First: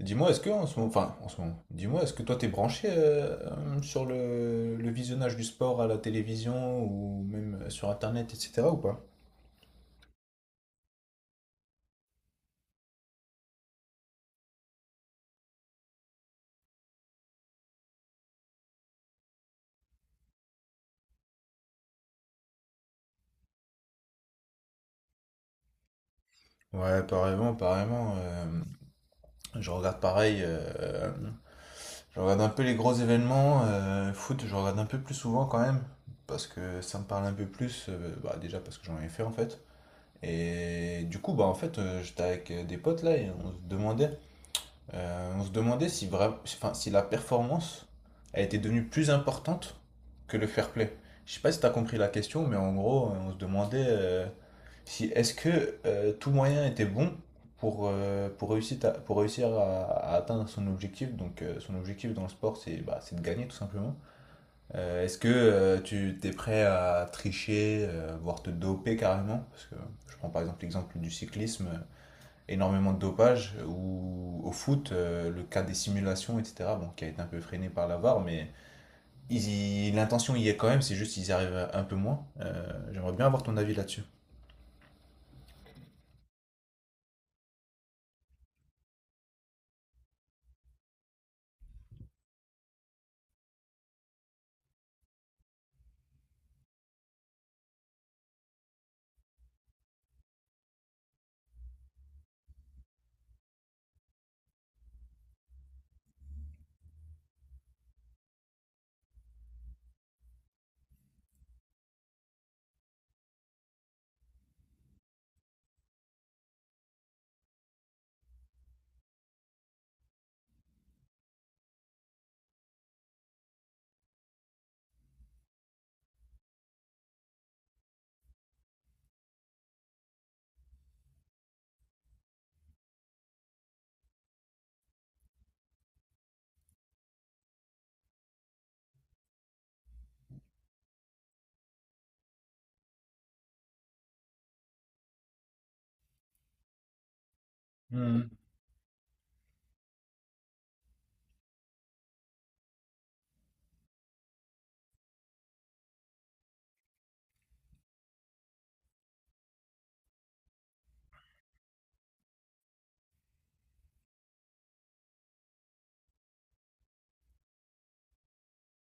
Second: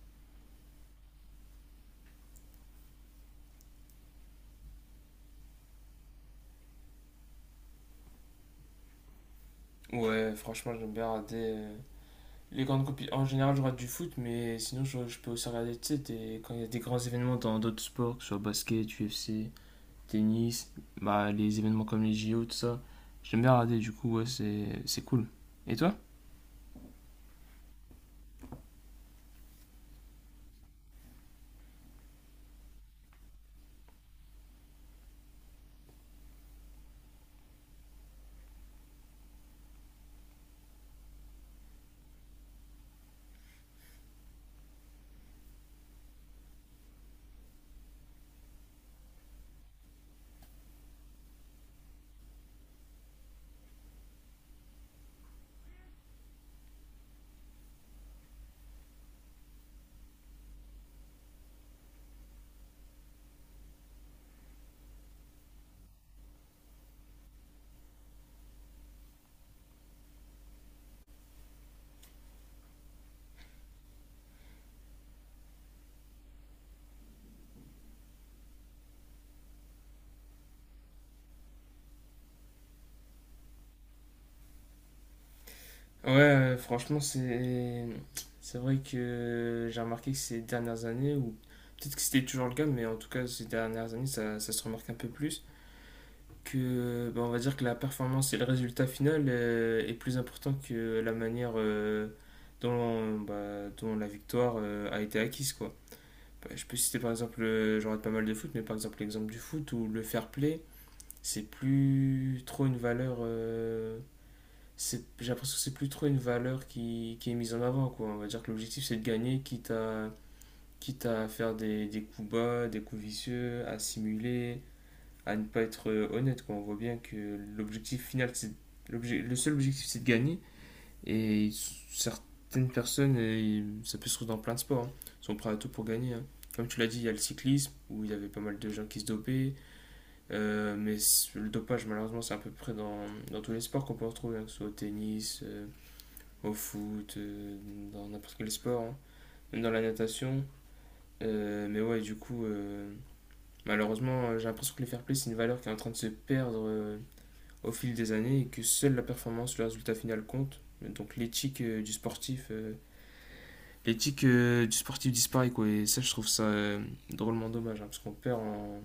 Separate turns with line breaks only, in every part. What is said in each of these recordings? Dis-moi, est-ce que en ce moment, enfin, en ce moment, dis-moi, est-ce que toi t'es branché sur le visionnage du sport à la télévision ou même sur Internet, etc. ou pas?
Ouais, franchement, j'aime bien regarder les grandes compétitions. En général, je regarde du foot, mais sinon, je peux aussi regarder, tu sais, quand il y a des grands événements dans d'autres sports, que ce soit basket, UFC, tennis, bah, les événements comme les JO tout ça. J'aime bien regarder, du coup, ouais, c'est cool. Et toi?
Ouais, apparemment, apparemment, je regarde pareil, je regarde un peu les gros événements, foot, je regarde un peu plus souvent quand même, parce que ça me parle un peu plus, déjà parce que j'en ai fait en fait. Et du coup, bah en fait, j'étais avec des potes là et on se demandait si, enfin, si la performance a été devenue plus importante que le fair play. Je sais pas si tu as compris la question, mais en gros, on se demandait si est-ce que tout moyen était bon pour pour réussir à atteindre son objectif. Donc, son objectif dans le sport, c'est bah, c'est de gagner tout simplement. Est-ce que tu t'es prêt à tricher, voire te doper carrément? Parce que je prends par exemple l'exemple du cyclisme énormément de dopage, ou au foot, le cas des simulations, etc., bon, qui a été un peu freiné par la VAR, mais ils l'intention y est quand même, c'est juste qu'ils y arrivent un peu moins. J'aimerais bien avoir ton avis là-dessus.
Ouais, franchement, c'est vrai que j'ai remarqué que ces dernières années, ou peut-être que c'était toujours le cas, mais en tout cas, ces dernières années, ça se remarque un peu plus, que ben, on va dire que la performance et le résultat final est plus important que la manière dont, bah, dont la victoire a été acquise quoi. Bah, je peux citer par exemple, j'en rate pas mal de foot, mais par exemple l'exemple du foot où le fair play, c'est plus trop une valeur, j'ai l'impression que c'est plus trop une valeur qui est mise en avant quoi. On va dire que l'objectif, c'est de gagner, quitte à faire des coups bas, des coups vicieux, à simuler, à ne pas être honnête. Quoi. On voit bien que l'objectif final, c'est le seul objectif, c'est de gagner. Et certaines personnes, ça peut se trouver dans plein de sports, hein, sont prêts à tout pour gagner, hein. Comme tu l'as dit, il y a le cyclisme, où il y avait pas mal de gens qui se dopaient, mais le dopage, malheureusement, c'est à peu près dans tous les sports qu'on peut retrouver, hein, que ce soit au tennis, au foot, dans
Hmm.
n'importe quel sport, hein, même dans la natation. Mais ouais, du coup, malheureusement, j'ai l'impression que le fair play, c'est une valeur qui est en train de se perdre, au fil des années, et que seule la performance, le résultat final compte. Donc l'éthique du sportif, l'éthique du sportif disparaît quoi. Et ça, je trouve ça drôlement dommage, hein, parce qu'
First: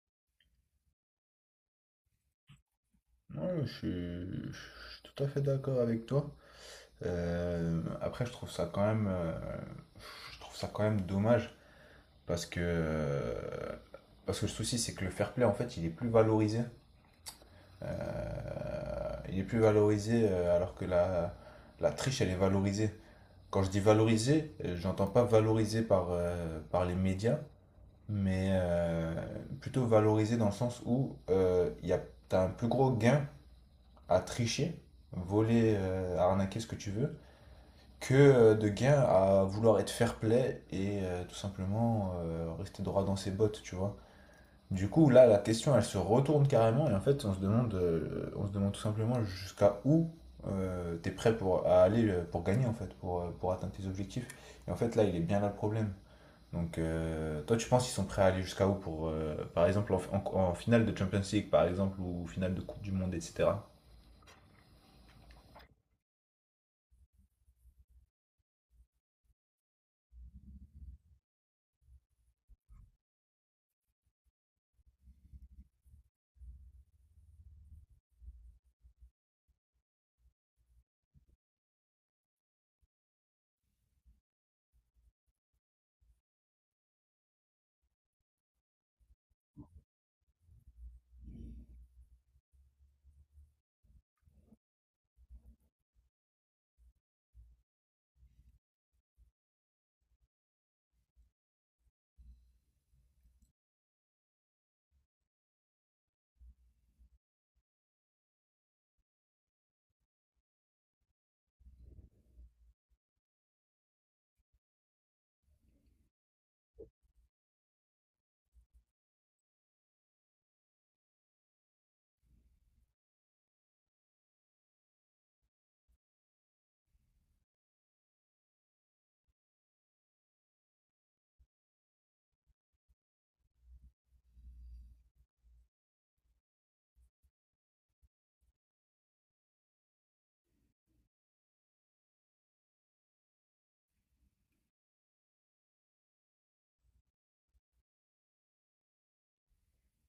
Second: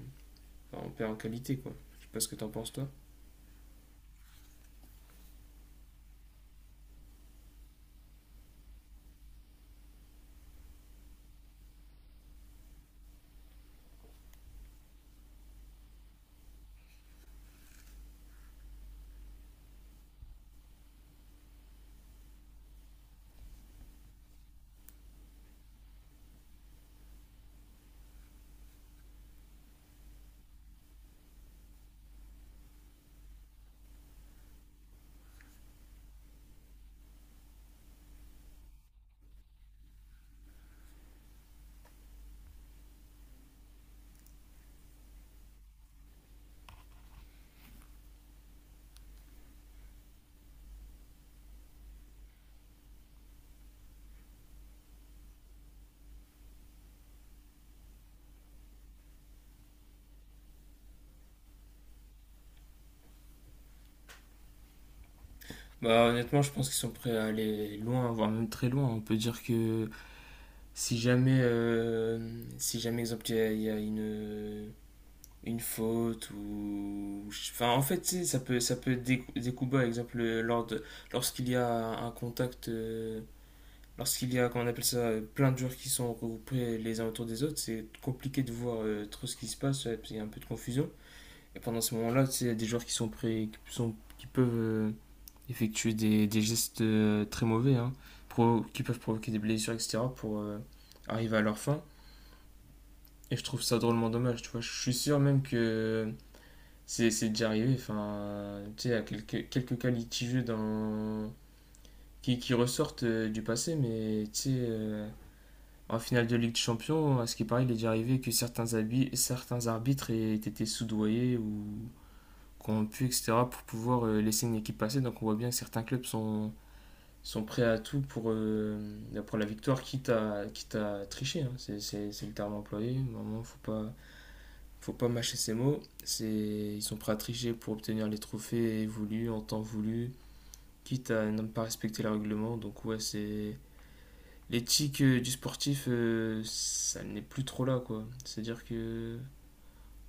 on perd en qualité quoi. Je sais pas ce que t'en penses toi.
Ouais, je suis tout à fait d'accord avec toi. Après, je trouve ça quand même, je trouve ça quand même dommage parce que, euh, parce que le souci, c'est que le fair play, en fait, il est plus valorisé. Il est plus valorisé alors que la triche, elle est valorisée. Quand je dis valoriser, j'entends pas valoriser par, par les médias, mais plutôt valoriser dans le sens où t'as un plus gros gain à tricher, voler, arnaquer ce que tu veux, que de gain à vouloir être fair play et tout simplement rester droit dans ses bottes, tu vois. Du coup, là, la question, elle se retourne carrément et en fait, on se demande tout simplement jusqu'à où t'es prêt pour à aller pour gagner en fait, pour atteindre tes objectifs. Et en fait, là, il est bien là le problème. Donc, toi, tu penses qu'ils sont prêts à aller jusqu'à où pour, par exemple, en finale de Champions League, par exemple, ou finale de Coupe du Monde, etc.
Bah, honnêtement, je pense qu'ils sont prêts à aller loin, voire même très loin. On peut dire que si jamais exemple il y a une faute, ou enfin en fait tu sais, ça peut être des coups bas, exemple lorsqu'il y a un contact, lorsqu'il y a, comment on appelle ça, plein de joueurs qui sont regroupés les uns autour des autres, c'est compliqué de voir trop ce qui se passe, ouais, parce qu'il y a un peu de confusion. Et pendant ce moment-là, tu sais, il y a des joueurs qui sont prêts, qui peuvent effectuer des gestes très mauvais, hein, qui peuvent provoquer des blessures, etc., pour arriver à leur fin. Et je trouve ça drôlement dommage, tu vois. Je suis sûr même que c'est déjà arrivé, enfin, tu sais, il y a quelques cas litigieux dans, qui ressortent du passé, mais tu sais, en finale de Ligue des Champions, à ce qui paraît, il est déjà arrivé que certains arbitres aient été soudoyés ou corrompus, etc., pour pouvoir laisser une équipe passer. Donc on voit bien que certains clubs sont prêts à tout pour la victoire, quitte à tricher, hein. C'est le terme employé. Normalement, faut pas mâcher ces mots. Ils sont prêts à tricher pour obtenir les trophées voulus en temps voulu, quitte à ne pas respecter le règlement. Donc ouais, c'est l'éthique du sportif, ça n'est plus trop là, quoi. C'est-à-dire que,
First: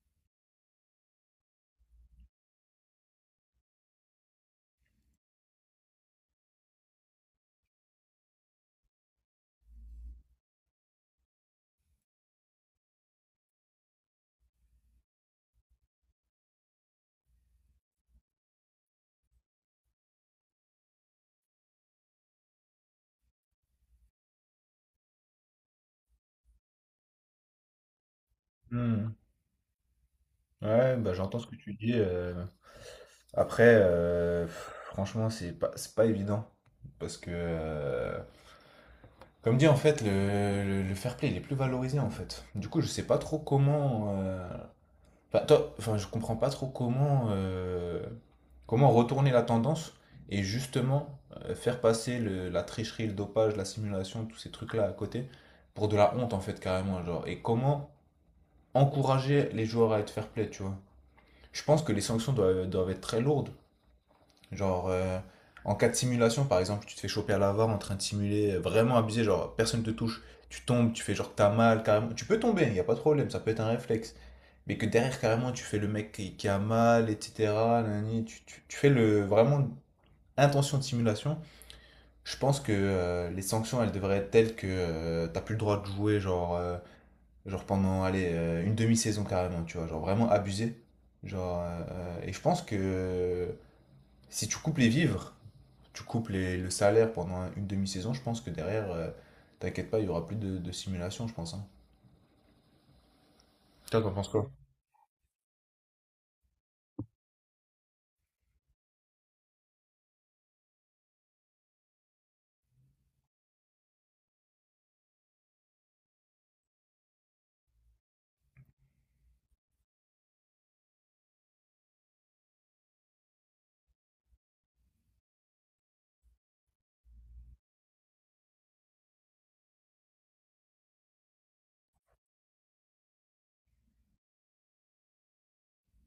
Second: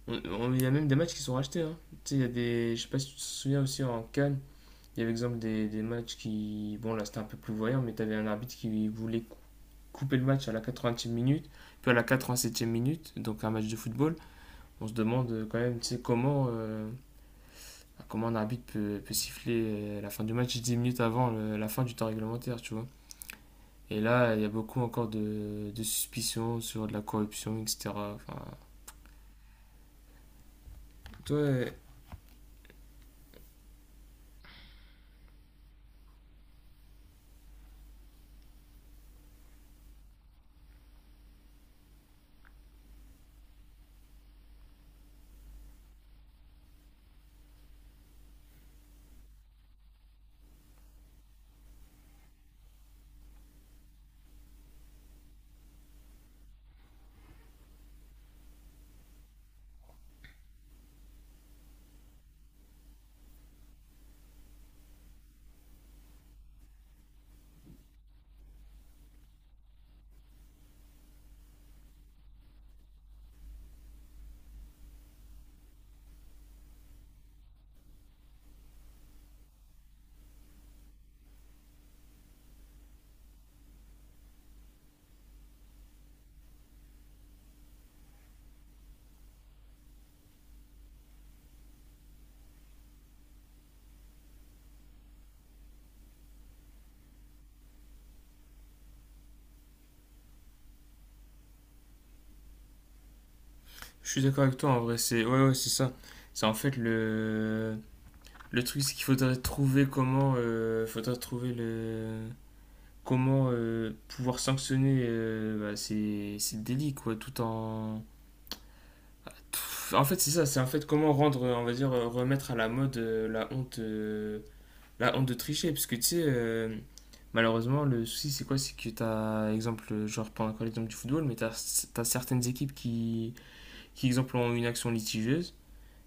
il y a même des matchs qui sont rachetés, hein. Tu sais, il y a des. Je sais pas si tu te souviens aussi en Cannes, il y avait exemple des matchs qui. Bon, là c'était un peu plus voyant, mais t'avais un arbitre qui voulait couper le match à la 80e minute, puis à la 87e minute, donc un match de football. On se demande quand même, tu sais, comment un arbitre peut siffler la fin du match 10 minutes avant la fin du temps réglementaire, tu vois. Et là, il y a beaucoup encore de suspicions sur de la corruption, etc. Enfin,
Hmm. Ouais, bah, j'entends ce que
toi,
tu dis. Euh. Après, franchement, c'est pas évident parce que comme dit en fait, le fair play il est plus valorisé en fait. Du coup, je sais pas trop comment. Euh, enfin, enfin, je comprends pas trop comment comment retourner la tendance et justement faire passer la tricherie, le dopage, la simulation, tous ces trucs-là à côté pour de la honte en fait carrément genre. Et comment encourager les joueurs à être fair play, tu vois. Je pense que les sanctions doivent être très lourdes. Genre, en cas de simulation, par exemple, tu te fais choper à l'avare en train de simuler, vraiment abusé, genre personne te touche, tu tombes, tu fais genre que t'as mal, carrément. Tu peux tomber, il n'y a pas de problème, ça peut être un réflexe. Mais que derrière, carrément, tu fais le mec qui a mal, etc. nanani, tu fais le, vraiment intention de simulation. Je pense que les sanctions, elles devraient être telles que t'as plus le droit de jouer, genre, genre pendant, allez, une demi-saison carrément, tu vois, genre vraiment abusé. Genre, et je pense que si tu coupes les vivres, tu coupes le salaire pendant une demi-saison, je pense que derrière, t'inquiète pas, il y aura plus de simulation, je pense. Hein. Toi,
je
t'en
suis
penses
d'accord
quoi?
avec toi, en vrai, c'est ouais, ouais, c'est ça. C'est en fait le truc, c'est qu'il faudrait trouver comment, faudrait trouver le comment pouvoir sanctionner bah, ces délits, quoi, tout en en fait, c'est ça, c'est en fait comment rendre, on va dire, remettre à la mode, la honte de tricher, parce que tu sais, malheureusement, le souci, c'est quoi? C'est que t'as, exemple, genre prends encore l'exemple du football, mais t'as certaines équipes qui, exemple, ont une action litigieuse,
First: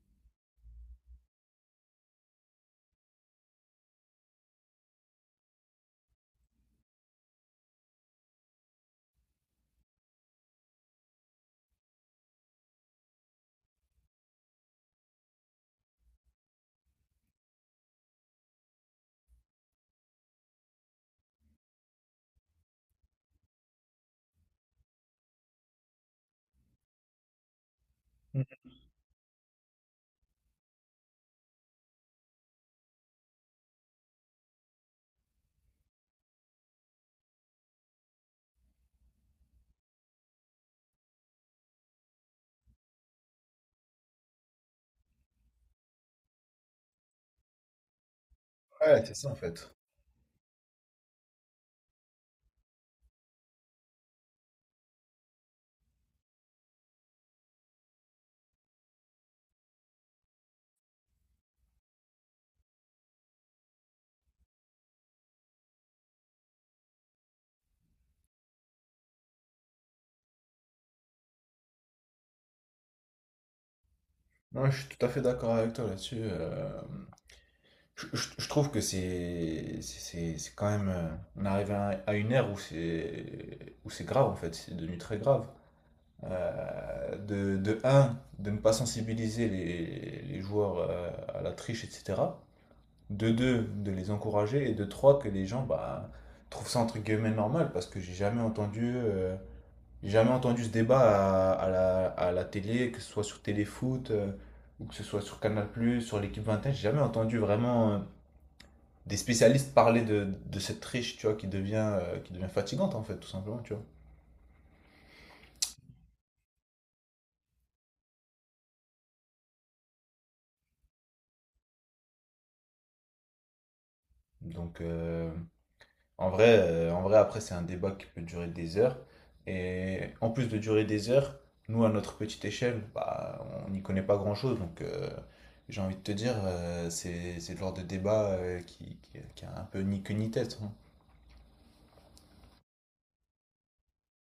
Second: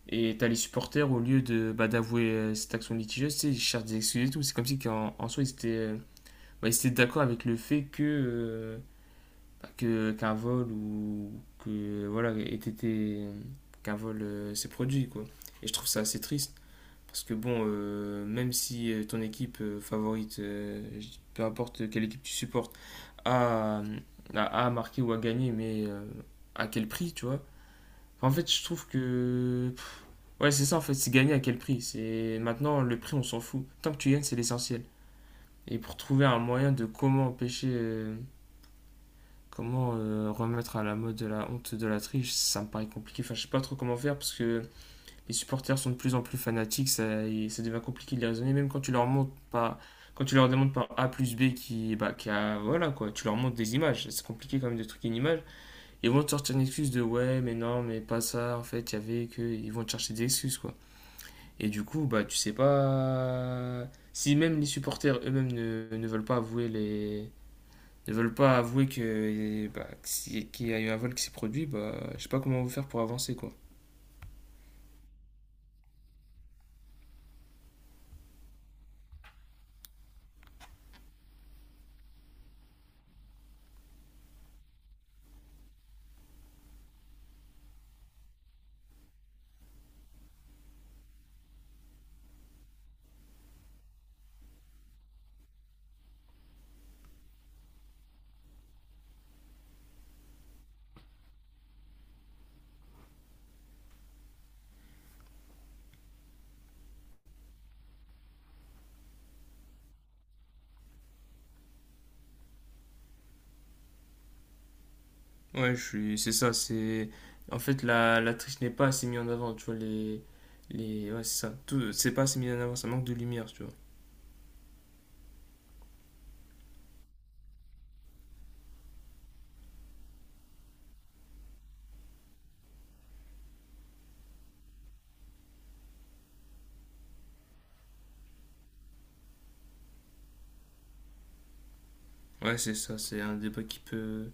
et t'as les supporters, au lieu de, bah, d'avouer cette action litigieuse, tu sais, ils cherchent des excuses et tout. C'est comme si qu'en, en soi, bah, ils étaient d'accord avec le fait que, bah, que, qu'un vol ou que, voilà, ait été, qu'un vol s'est produit, quoi. Et je trouve ça assez triste. Parce que bon, même si ton équipe favorite, peu importe quelle équipe tu supportes, a, euh, a marqué ou a gagné, mais à quel prix, tu vois? Enfin, en fait, je trouve que... ouais, c'est ça, en fait, c'est gagner à quel prix. C'est... Maintenant, le prix, on s'en fout. Tant que tu gagnes, c'est l'essentiel. Et pour trouver un moyen de comment empêcher... comment remettre à la mode de la honte de la triche, ça me paraît compliqué. Enfin, je sais pas trop comment faire parce que les supporters sont de plus en plus fanatiques, ça, et ça devient compliqué de les raisonner, même quand tu
Ouais,
leur
c'est ça
montres
en fait.
pas, quand tu leur demandes par A plus B qui, bah, qui a, voilà quoi, tu leur montres des images, c'est compliqué quand même de truquer une image, ils vont te sortir une excuse de ouais, mais non, mais pas ça, en fait, il y avait que, ils vont te chercher des excuses quoi. Et du coup, bah, tu sais pas, si même les supporters eux-mêmes ne veulent pas avouer ne veulent pas avouer que, bah, que qu'il y a eu un vol qui s'est produit, bah, je sais pas comment on va faire pour avancer quoi.
Non, je suis tout à fait d'accord avec toi là-dessus. Euh, je trouve que c'est quand même. Euh, on arrive à une ère où c'est grave en fait, c'est devenu très grave. De un, de ne pas sensibiliser les joueurs à la triche, etc. De deux, de les encourager et de trois, que les gens bah, trouvent ça entre guillemets normal parce que j'ai jamais entendu ce débat à la télé, que ce soit sur Téléfoot ou que ce soit sur Canal+, sur l'équipe 21, j'ai jamais entendu vraiment des spécialistes parler de cette triche, tu vois, qui devient fatigante en fait, tout simplement, tu vois.
Ouais, je suis, c'est ça, c'est en fait la triche n'est pas assez mise en avant, tu vois les ouais, c'est ça, tout c'est pas assez mis en avant, ça manque de lumière, tu vois.
Donc, en vrai, en vrai, après, c'est un débat qui peut durer des heures. Et en plus de durer des heures, nous, à notre petite échelle, bah, on n'y connaît pas grand-chose. Donc, j'ai envie de te dire, c'est le genre de débat qui a un peu ni queue ni tête. Hein.
Ouais, c'est ça, c'est un débat qui peut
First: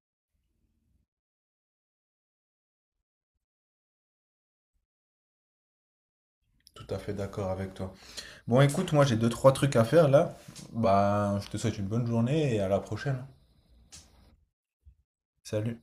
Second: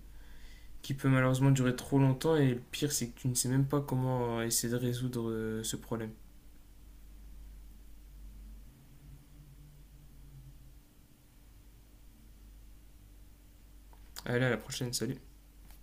malheureusement durer trop longtemps, et le pire, c'est que tu ne sais même pas comment essayer de résoudre ce problème.
Tout à fait d'accord avec toi. Bon, écoute, moi, j'ai deux, trois trucs à faire là. Bah, je te souhaite une bonne journée et à la prochaine.
Allez, à la prochaine, salut.
Salut.